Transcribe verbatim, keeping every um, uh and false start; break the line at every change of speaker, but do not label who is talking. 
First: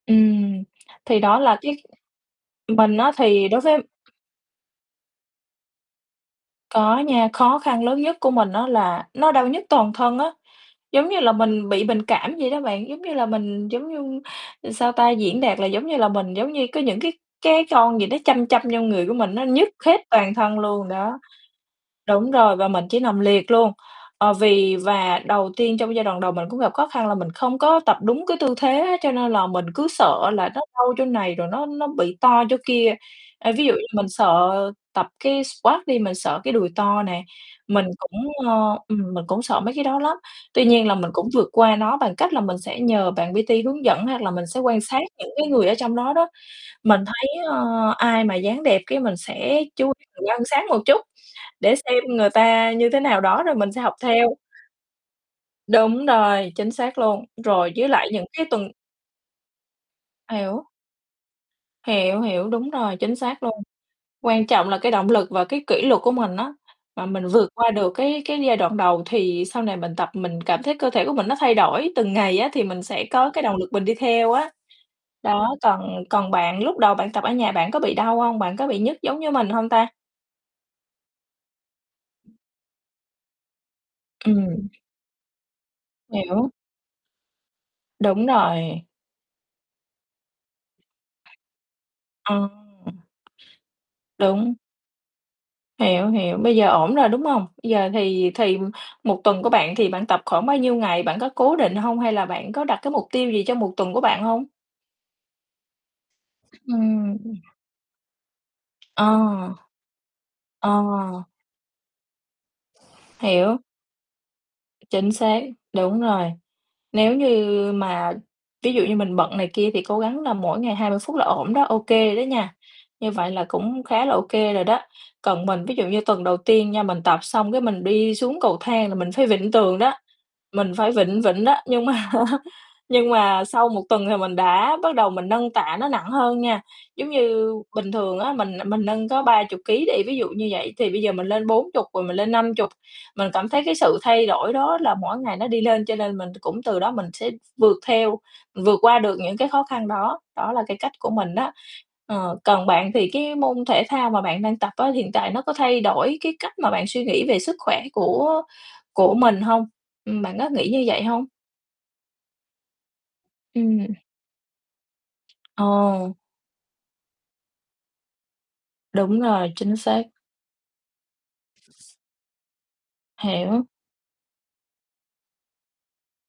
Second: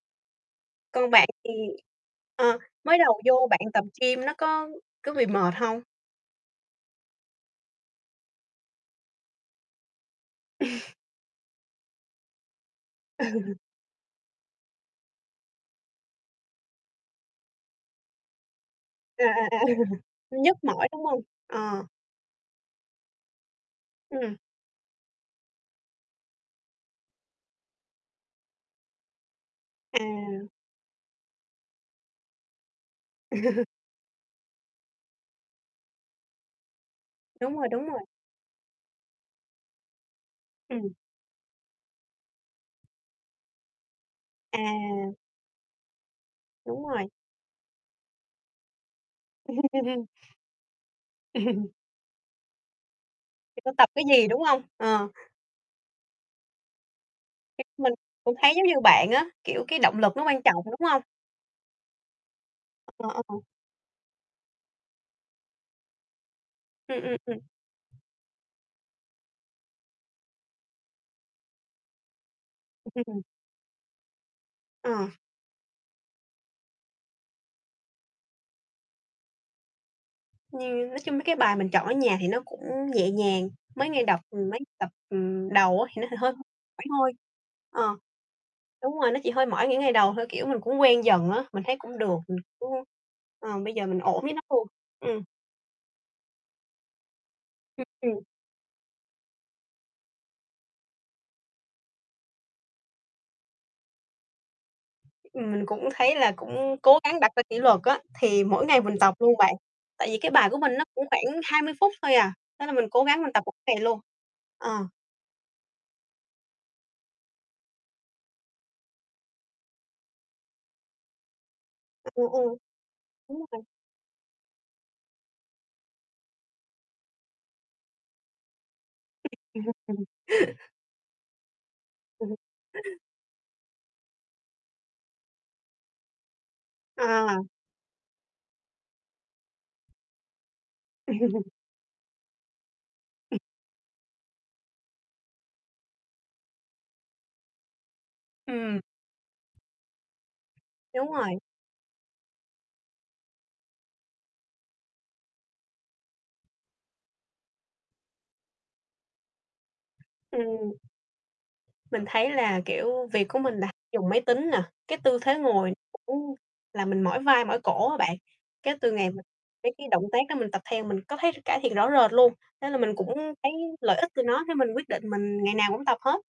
Ừm,
Còn
thì
bạn,
đó
ừm,
là cái
ờ,
mình
mới
á,
đầu vô
thì
bạn
đối với
tập gym nó có có bị mệt hông?
Có nha, khó khăn lớn nhất của mình á, là nó đau nhức toàn thân á, giống như là mình bị bệnh cảm vậy đó bạn, giống như là
Ừ.
mình giống như, sao ta, diễn đạt là giống như là mình giống như có những cái cái con gì nó châm châm vô người của
À, à,
mình, nó
à,
nhức hết toàn
nhức
thân luôn,
mỏi, đúng
đó.
hông? Ờ.
Đúng rồi và mình chỉ nằm liệt luôn, ờ,
Ừm.
vì và đầu tiên trong giai đoạn đầu mình cũng gặp khó khăn là mình không có tập đúng cái tư thế á, cho nên là mình cứ
À.
sợ là nó đau chỗ này rồi nó nó bị to chỗ kia. Ê, ví dụ như mình sợ tập cái squat đi, mình sợ cái đùi to nè,
Đúng rồi, đúng
mình
rồi.
cũng, ơ, ừm, mình cũng sợ mấy cái đó lắm. Tuy nhiên
Ừm.
là mình cũng vượt qua nó bằng cách là mình sẽ nhờ bạn P-T hướng dẫn hoặc là mình sẽ quan sát
À.
những cái người ở trong đó đó,
Đúng
mình
rồi.
thấy, ơ, ai mà dáng đẹp cái mình sẽ chú mình quan sát một chút, để xem người ta như thế nào đó rồi
Người ta
mình sẽ
tập
học
cái gì,
theo.
đúng hông? Ờ.
Đúng rồi, chính xác luôn.
Thiệt
Rồi với
mình
lại những
cũng
cái
thấy giống
tuần
như bạn á, kiểu, cái động lực nó quan trọng,
Hiểu.
đúng hông?
Hiểu, hiểu, đúng rồi,
Ờ,
chính
ơ, ồ.
xác luôn. Quan trọng là cái động lực và cái kỷ luật của mình á,
Ừm,
mà
ừm,
mình
ừm.
vượt qua được cái cái giai đoạn đầu thì sau này mình tập mình cảm thấy cơ thể của mình nó thay đổi từng ngày á, thì mình sẽ có cái động lực mình đi theo á.
Ờ.
Đó, còn còn bạn? Lúc đầu bạn tập ở nhà bạn có bị đau hông? Bạn có bị nhức giống như mình hông ta?
Nhiều nói chung mấy cái bài mình chọn ở nhà thì nó cũng nhẹ nhàng, mới ngay đọc, ừm, mấy
Ừm.
tập, ừm, đầu á, thì nó h hơi
Hiểu.
hoảng thôi. Ờ,
Đúng rồi.
đúng rồi, nó chỉ hơi mỏi những ngày đầu thôi, kiểu, mình cũng quen dần á, mình thấy cũng được, mình
Ờ.
cũng ờ, bây giờ mình ổn với nó
Đúng.
luôn. Ừm.
Hiểu, hiểu, bây giờ ổn rồi, đúng hông? Giờ
Ừm.
thì thì một tuần của bạn thì bạn tập khoảng bao nhiêu ngày? Bạn có cố định hông hay là bạn có đặt cái mục tiêu gì cho một tuần của bạn hông?
Ừm, mình cũng thấy là cũng cố
Ừm,
gắng đặt
ừm.
ra kỷ luật á, thì mỗi ngày mình tập luôn bạn,
Ờ.
tại vì cái bài của
Ờ.
mình nó cũng khoảng hai mươi phút thôi à, thế là mình cố gắng mình tập mỗi
Hiểu.
ngày luôn, ờ.
Chính xác, đúng rồi, nếu như mà ví dụ như mình bận này kia thì cố gắng là mỗi ngày hai mươi phút là ổn đó, OK đó
Ồ,
nha,
ồ.
như vậy
Đúng
là
rồi.
cũng khá là OK rồi đó. Còn mình, ví dụ như tuần đầu tiên nha, mình tập xong cái mình đi xuống cầu thang là mình phải vịn tường đó,
[unintelligible]
mình phải vịn vịn đó nhưng mà
Ừm.
á, nhưng mà sau một tuần thì mình đã bắt đầu mình nâng tạ nó nặng hơn nha, giống
À.
như bình thường á, mình mình nâng có ba chục ký đi, ví dụ như vậy, thì bây giờ mình lên bốn chục rồi mình lên năm chục. Mình
Ừm.
cảm thấy cái sự thay đổi đó là mỗi ngày nó đi lên cho nên mình cũng từ đó mình sẽ vượt theo, vượt
Ừm.
qua được những cái khó khăn đó, đó là cái cách của
Đúng
mình
rồi.
đó. Ờ, còn bạn thì cái môn thể thao mà bạn đang tập á, hiện tại nó có thay đổi cái cách mà bạn suy nghĩ về sức khỏe của của mình hông? Ừm, bạn có nghĩ
Ừm.
như vậy hông?
Mình thấy là, kiểu, việc của mình là
Ừm.
dùng máy tính nè, cái tư thế ngồi
Ồ.
cũng làm mình mỏi vai, mỏi cổ á bạn, cái từ ngày
Đúng
mà
rồi,
mấy
chính
cái
xác.
động tác đó mình tập theo mình có thấy cải thiện rõ rệt luôn, thế là mình cũng thấy
Hiểu.
lợi ích từ nó, thế mình quyết định mình ngày nào cũng tập hết.